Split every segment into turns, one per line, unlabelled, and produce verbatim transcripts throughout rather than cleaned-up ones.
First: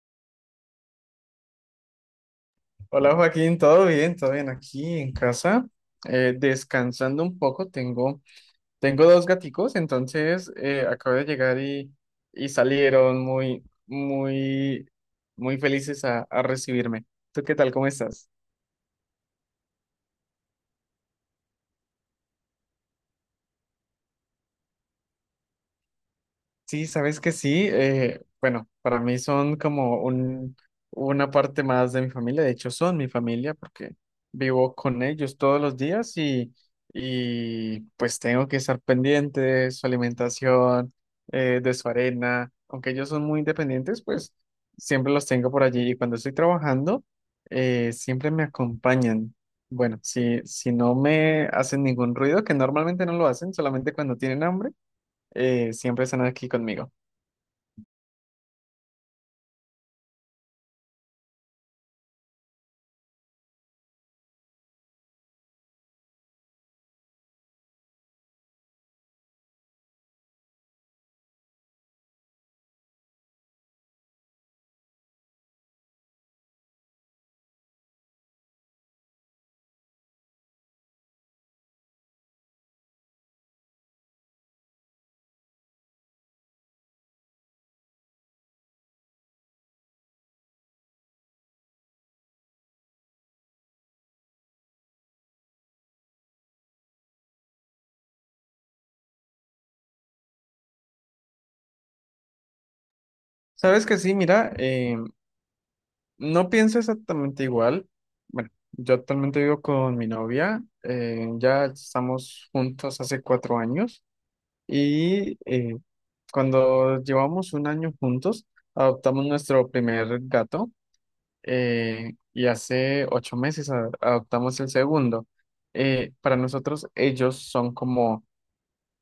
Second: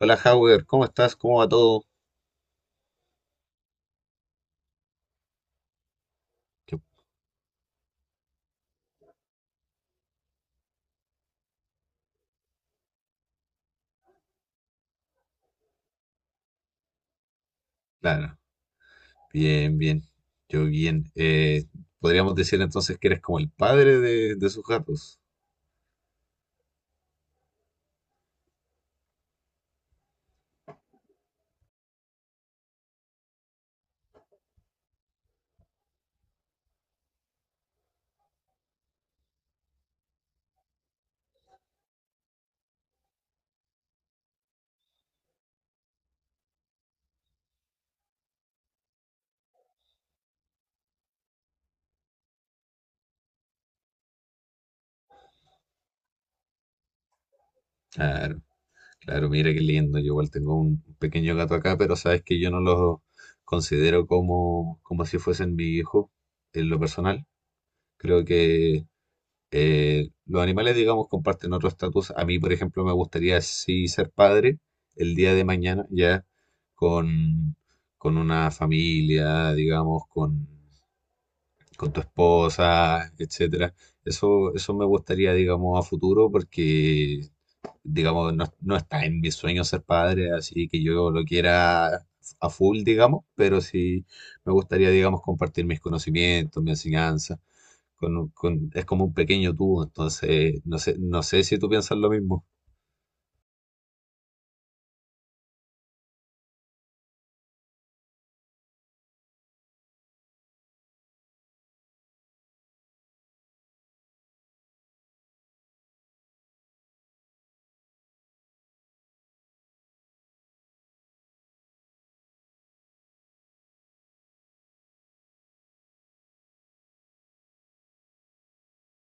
Hola, Howard, ¿cómo estás? ¿Cómo va todo?
Hola, Joaquín, ¿todo bien? ¿Todo bien aquí en casa? Eh,
Qué-
descansando un poco, tengo, tengo dos gaticos. Entonces, eh, acabo de llegar y, y salieron muy, muy, muy felices a, a recibirme. ¿Tú qué tal? ¿Cómo estás?
Claro, bien, bien. Yo bien. Eh, podríamos decir entonces que eres como el padre de, de sus gatos.
Sí, sabes que sí. Eh, bueno, para mí son como un, una parte más de mi familia. De hecho, son mi familia porque vivo con ellos todos los días y, y pues tengo que estar pendiente de su alimentación, eh, de su arena. Aunque ellos son muy independientes, pues siempre los tengo por allí. Y cuando estoy trabajando, eh, siempre me acompañan. Bueno, si, si no me hacen ningún ruido, que normalmente no lo hacen, solamente cuando tienen hambre, eh, siempre están aquí conmigo.
Claro, claro, mira qué lindo. Yo igual tengo un pequeño gato acá, pero sabes que yo no los considero como, como si fuesen mi hijo en lo personal. Creo que Eh, los animales, digamos, comparten otro estatus. A mí, por ejemplo, me gustaría sí ser padre el día de mañana, ya con, con una familia, digamos, con, con tu esposa, etcétera. Eso, eso me gustaría, digamos, a futuro porque, digamos, no, no está en mis sueños ser padre, así que yo lo quiera a full, digamos, pero sí me gustaría, digamos, compartir mis conocimientos, mi enseñanza. Con, un- con- es como un pequeño tú, entonces no sé, no sé si tú piensas lo mismo.
Sabes que sí, mira, eh, no pienso exactamente igual. Bueno, yo actualmente vivo con mi novia, eh, ya estamos juntos hace cuatro años y, eh, cuando llevamos un año juntos, adoptamos nuestro primer gato eh, y hace ocho meses a- adoptamos el segundo. Eh, para nosotros ellos son como,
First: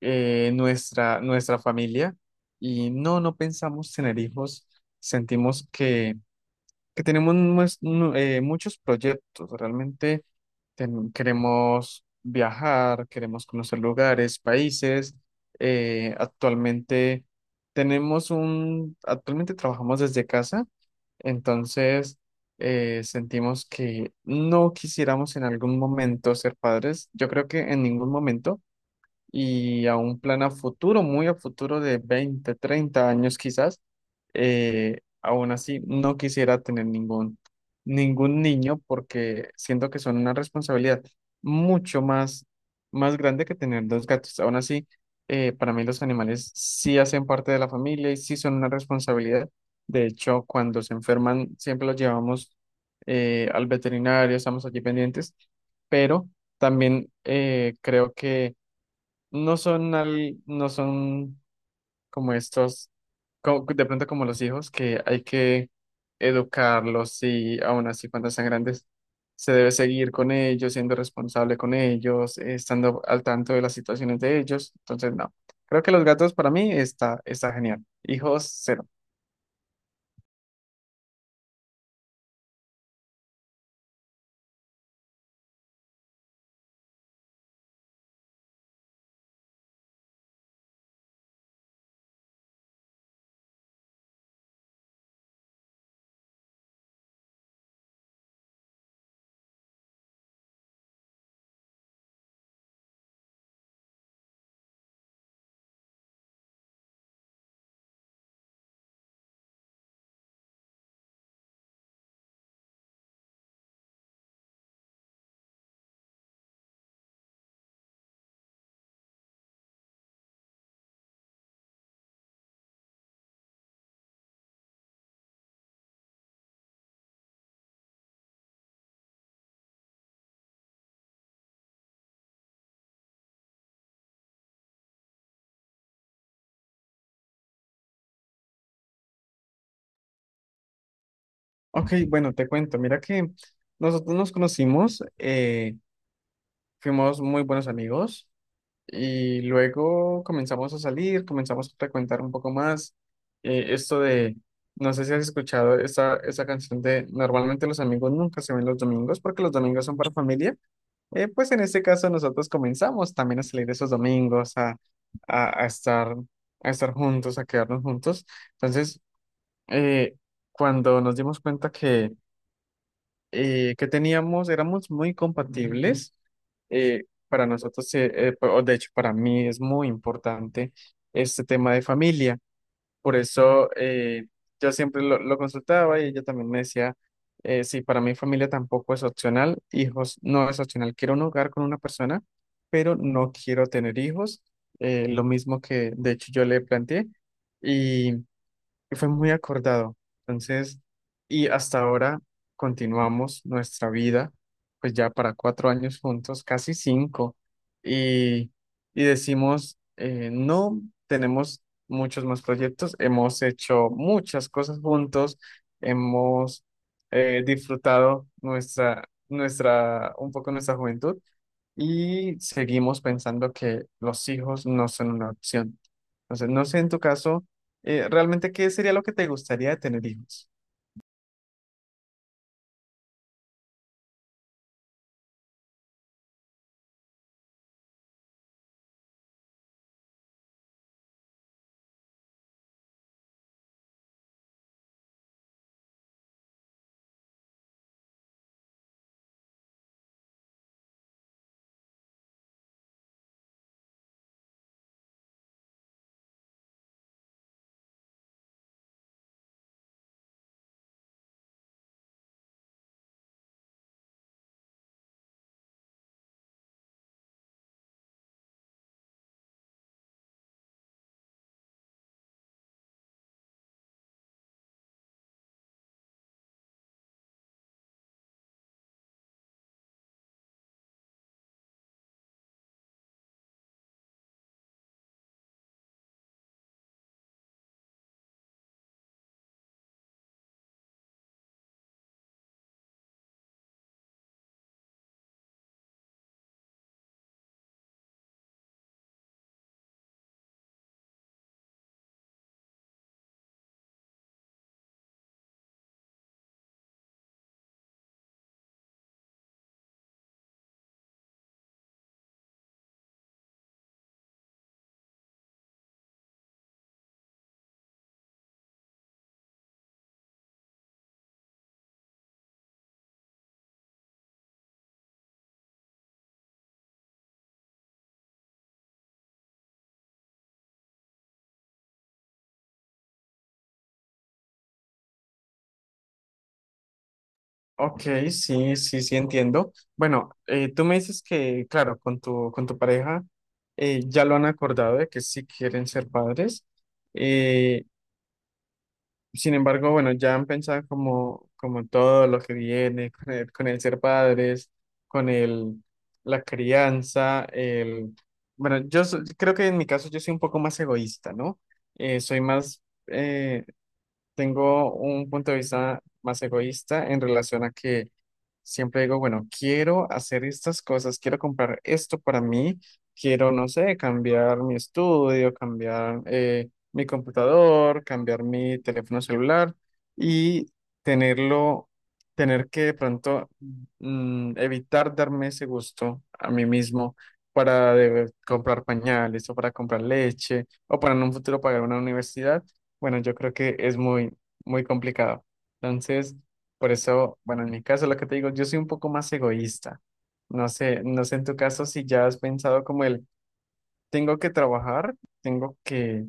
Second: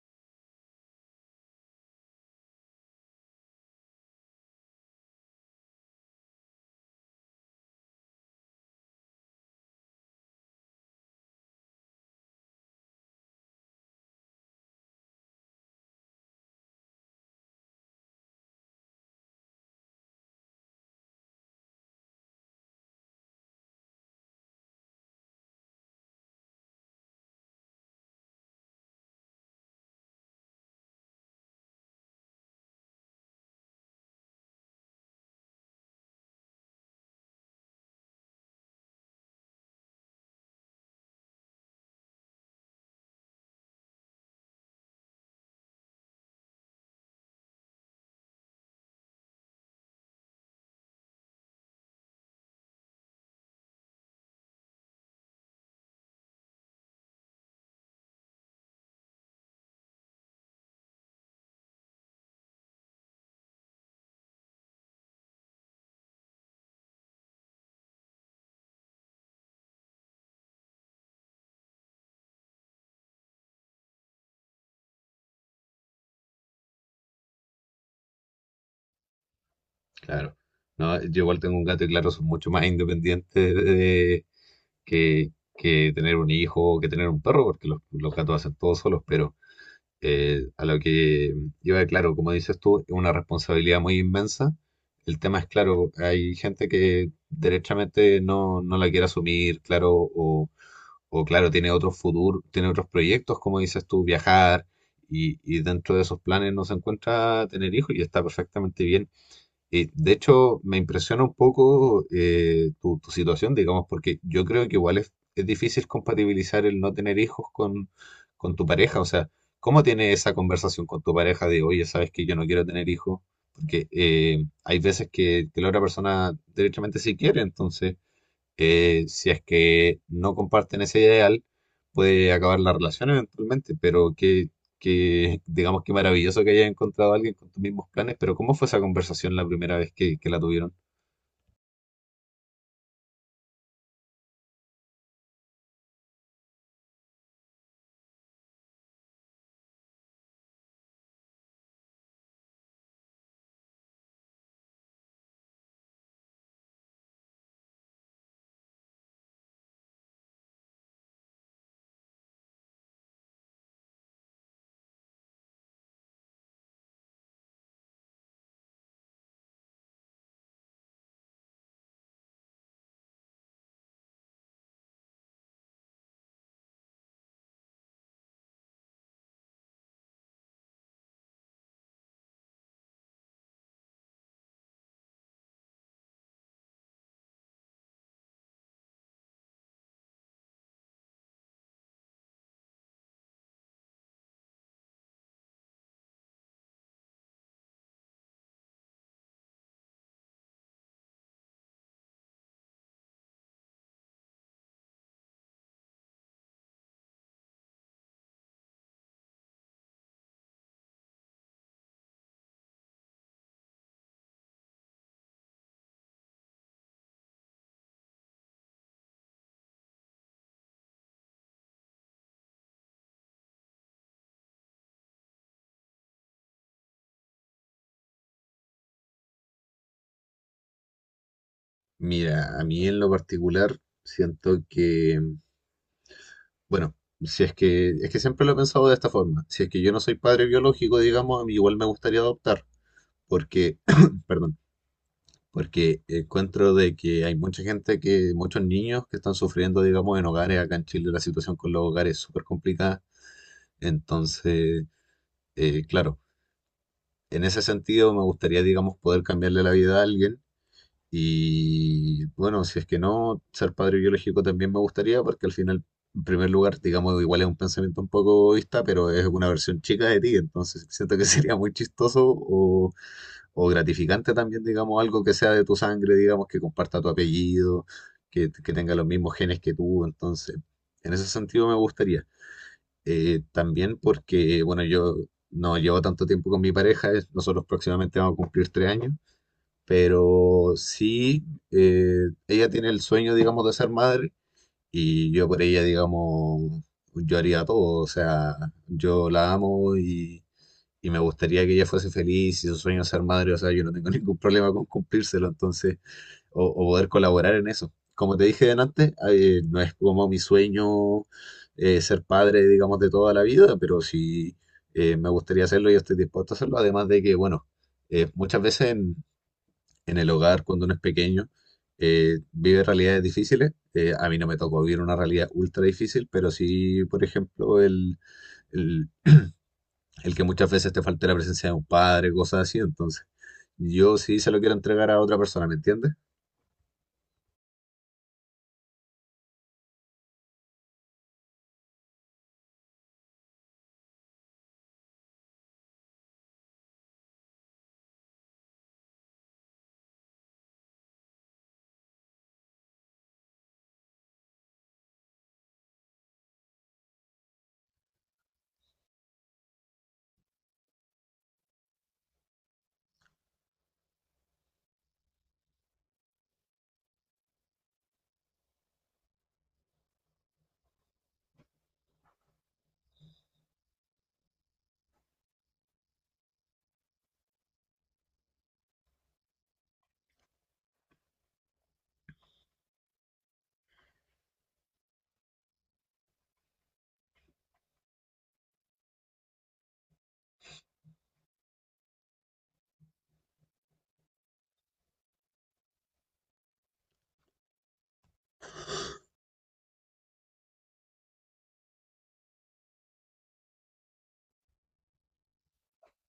eh, nuestra, nuestra familia, y no, no pensamos tener hijos. Sentimos que que tenemos nues- nu- eh, muchos proyectos. Realmente ten- queremos viajar, queremos conocer lugares, países. Eh, actualmente tenemos un, actualmente trabajamos desde casa. Entonces, eh, sentimos que no quisiéramos en algún momento ser padres. Yo creo que en ningún momento, y a un plan a futuro, muy a futuro, de veinte treinta años quizás, eh, aún así no quisiera tener ningún, ningún niño, porque siento que son una responsabilidad mucho más, más grande que tener dos gatos. Aún así, eh, para mí los animales sí hacen parte de la familia y sí son una responsabilidad. De hecho, cuando se enferman, siempre los llevamos eh, al veterinario, estamos allí pendientes. Pero también, eh, creo que no son al- no son como estos, co- de pronto como los hijos, que hay que educarlos, y aún así cuando sean grandes se debe seguir con ellos, siendo responsable con ellos, eh, estando al tanto de las situaciones de ellos. Entonces, no, creo que los gatos, para mí, está, está genial. Hijos, cero.
Claro. No, yo igual tengo un gato y claro, son mucho más independientes de- que, que tener un hijo, que tener un perro, porque los, los gatos hacen todo solos, pero eh, a lo que iba, claro, como dices tú, es una responsabilidad muy inmensa. El tema es, claro, hay gente que derechamente no, no la quiere asumir, claro, o, o claro, tiene otros futuros, tiene otros proyectos, como dices tú, viajar, y, y dentro de esos planes no se encuentra tener hijos y está perfectamente bien. Eh, de hecho, me impresiona un poco eh, tu, tu situación, digamos, porque yo creo que igual es, es difícil compatibilizar el no tener hijos con, con tu pareja. O sea, ¿cómo tienes esa conversación con tu pareja de, oye, sabes que yo no quiero tener hijos? Porque eh, hay veces que, que la otra persona derechamente sí quiere, entonces eh, si es que no comparten ese ideal, puede acabar la relación eventualmente, pero que, que digamos que maravilloso que hayas encontrado a alguien con tus mismos planes, pero ¿cómo fue esa conversación la primera vez que, que la tuvieron?
Ok, bueno, te cuento, mira que nosotros nos conocimos, eh, fuimos muy buenos amigos. Y luego comenzamos a salir, comenzamos a frecuentar un poco más. Eh, esto de, no sé si has escuchado esa, esa canción de, normalmente los amigos nunca se ven los domingos porque los domingos son para familia. Eh, pues en este caso nosotros comenzamos también a salir esos domingos, a, a, a estar, a estar juntos, a quedarnos juntos. Entonces, eh, cuando nos dimos cuenta eh, que teníamos, éramos muy compatibles. Eh, para nosotros, eh, eh, pa- o de hecho, para mí es muy importante este tema de familia. Por eso, eh, yo siempre lo, lo consultaba, y ella también me decía, eh, sí, para mí familia tampoco es opcional, hijos no es opcional. Quiero un hogar con una persona, pero no quiero tener hijos. Eh, lo mismo que, de hecho, yo le planteé, y fue muy acordado. Entonces, y hasta ahora continuamos nuestra vida, pues ya para cuatro años juntos, casi cinco, y, y decimos, eh, no, tenemos muchos más proyectos, hemos hecho muchas cosas juntos, hemos eh, disfrutado nuestra, nuestra, un poco nuestra juventud, y seguimos pensando que los hijos no son una opción. Entonces, no sé en tu caso, eh, realmente qué sería lo que te gustaría de tener hijos.
Mira, a mí en lo particular siento que, bueno, si es que, es que siempre lo he pensado de esta forma, si es que yo no soy padre biológico, digamos, a mí igual me gustaría adoptar, porque, perdón, porque encuentro de que hay mucha gente que, muchos niños que están sufriendo, digamos, en hogares. Acá en Chile la situación con los hogares es súper complicada. Entonces, eh, claro, en ese sentido me gustaría, digamos, poder cambiarle la vida a alguien. Y bueno, si es que no, ser padre biológico también me gustaría, porque al final, en primer lugar, digamos, igual es un pensamiento un poco egoísta, pero es una versión chica de ti. Entonces, siento que sería muy chistoso o gratificante también, digamos, algo que sea de tu sangre, digamos, que comparta tu apellido, que, que tenga los mismos genes que tú. Entonces, en ese sentido me gustaría. Eh, también porque, bueno, yo no llevo tanto tiempo con mi pareja, es- nosotros próximamente vamos a cumplir tres años, pero sí, eh, ella tiene el sueño, digamos, de ser madre y yo por ella, digamos, yo haría todo, o sea, yo la amo y y me gustaría que ella fuese feliz y su sueño es ser madre, o sea, yo no tengo ningún problema con cumplírselo, entonces, o, o poder colaborar en eso. Como te dije antes, eh, no es como mi sueño eh, ser padre, digamos, de toda la vida, pero si eh, me gustaría hacerlo, yo estoy dispuesto a hacerlo, además de que, bueno, eh, muchas veces en, en el hogar, cuando uno es pequeño, eh, vive realidades difíciles. Eh, a mí no me tocó vivir una realidad ultra difícil, pero sí, por ejemplo, el, el que muchas veces te falte la presencia de un padre, cosas así. Entonces, yo sí se lo quiero entregar a otra persona, ¿me entiendes?
Ok, sí, sí, sí entiendo. Bueno, eh, tú me dices que, claro, con tu, con tu pareja eh, ya lo han acordado de que sí quieren ser padres. Eh, Sin embargo, bueno, ya han pensado como, como en todo lo que viene, con el, con el ser padres, con el, la crianza, el... Bueno, yo so- creo que en mi caso yo soy un poco más egoísta, ¿no? Eh, soy más, eh, Tengo un punto de vista más egoísta, en relación a que siempre digo, bueno, quiero hacer estas cosas, quiero comprar esto para mí, quiero, no sé, cambiar mi estudio, cambiar eh, mi computador, cambiar mi teléfono celular, y tenerlo, tener que de pronto, mm, evitar darme ese gusto a mí mismo, para de- comprar pañales, o para comprar leche, o para en un futuro pagar una universidad. Bueno, yo creo que es muy, muy complicado. Entonces, por eso, bueno, en mi caso, lo que te digo, yo soy un poco más egoísta. No sé, no sé en tu caso si ya has pensado como el, tengo que trabajar, tengo que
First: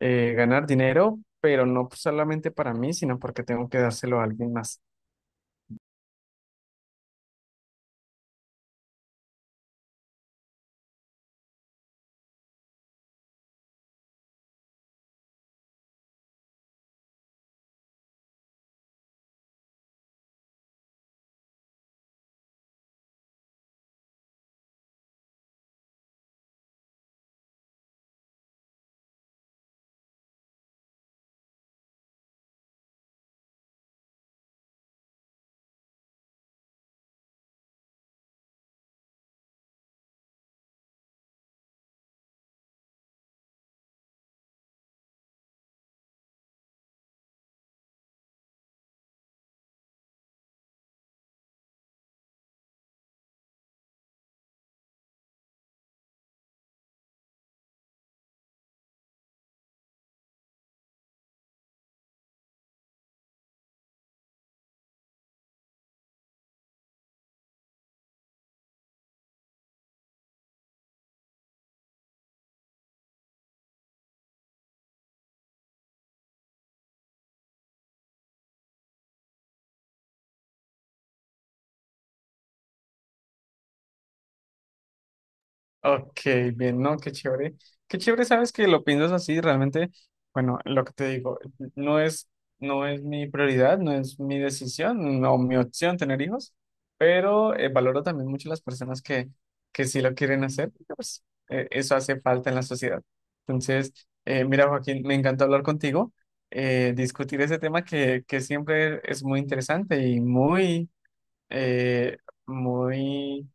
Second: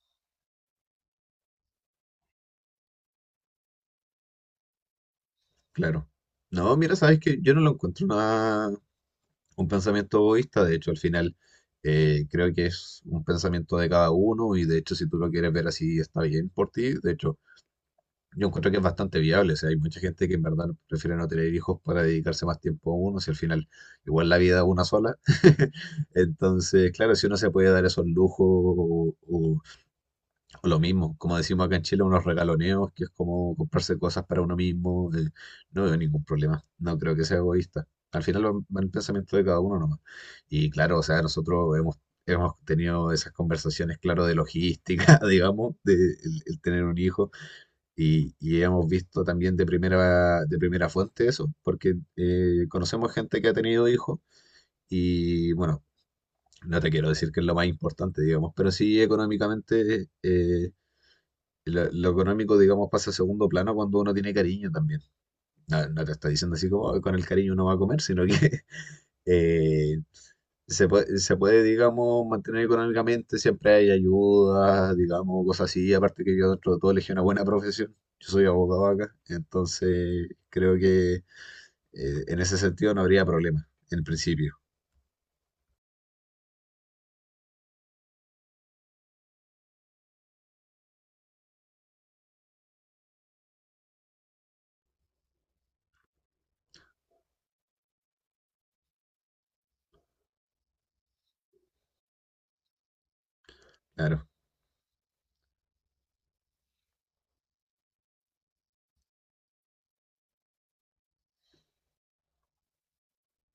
eh, ganar dinero, pero no solamente para mí, sino porque tengo que dárselo a alguien más.
Claro. No, mira, sabes que yo no lo encuentro una, un pensamiento egoísta, de hecho, al final eh, creo que es un pensamiento de cada uno y de hecho, si tú lo quieres ver así, está bien por ti. De hecho, yo encuentro que es bastante viable, o sea, hay mucha gente que en verdad prefiere no tener hijos para dedicarse más tiempo a uno, si al final igual la vida es una sola. Entonces, claro, si uno se puede dar esos lujos o, lo mismo, como decimos acá en Chile, unos regaloneos, que es como comprarse cosas para uno mismo. Eh, no veo ningún problema, no creo que sea egoísta. Al final va va el pensamiento de cada uno nomás. Y claro, o sea, nosotros hemos, hemos tenido esas conversaciones, claro, de logística, digamos, de el, el tener un hijo. Y, y hemos visto también de primera, de primera fuente eso, porque eh, conocemos gente que ha tenido hijos y bueno, no te quiero decir que es lo más importante, digamos, pero sí económicamente... eh, lo, lo económico, digamos, pasa a segundo plano cuando uno tiene cariño también. No, no te está diciendo así como "Ay, con el cariño uno va a comer", sino que eh, se puede, se puede, digamos, mantener económicamente, siempre hay ayuda, digamos, cosas así. Aparte que yo dentro de todo elegí una buena profesión. Yo soy abogado acá, entonces creo que eh, en ese sentido no habría problema, en principio.
Ok, bien, ¿no? Qué chévere. Qué chévere, sabes que lo piensas así. Realmente, bueno, lo que te digo, no es, no es mi prioridad, no es mi decisión, no mi opción tener hijos. Pero, eh, valoro también mucho las personas que, que sí lo quieren hacer, porque, pues, eh, eso hace falta en la sociedad. Entonces,
Claro,
eh, mira, Joaquín, me encanta hablar contigo, eh, discutir ese tema, que, que siempre es muy interesante y muy, eh, muy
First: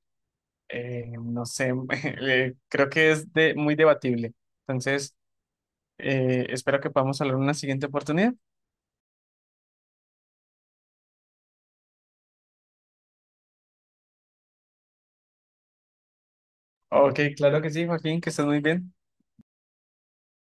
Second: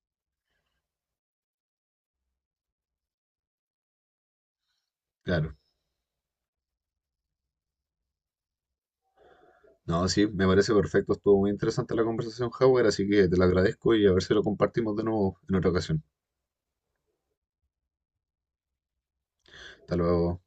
eh, no sé, eh, creo que es de, muy debatible. Entonces,
claro.
eh, espero que podamos hablar en una siguiente oportunidad.
No, sí, me parece perfecto. Estuvo muy interesante la conversación, Howard, así que te lo agradezco y a ver si lo compartimos de nuevo en otra ocasión.
Ok, claro que sí, Joaquín, que estés muy bien.
Hasta luego.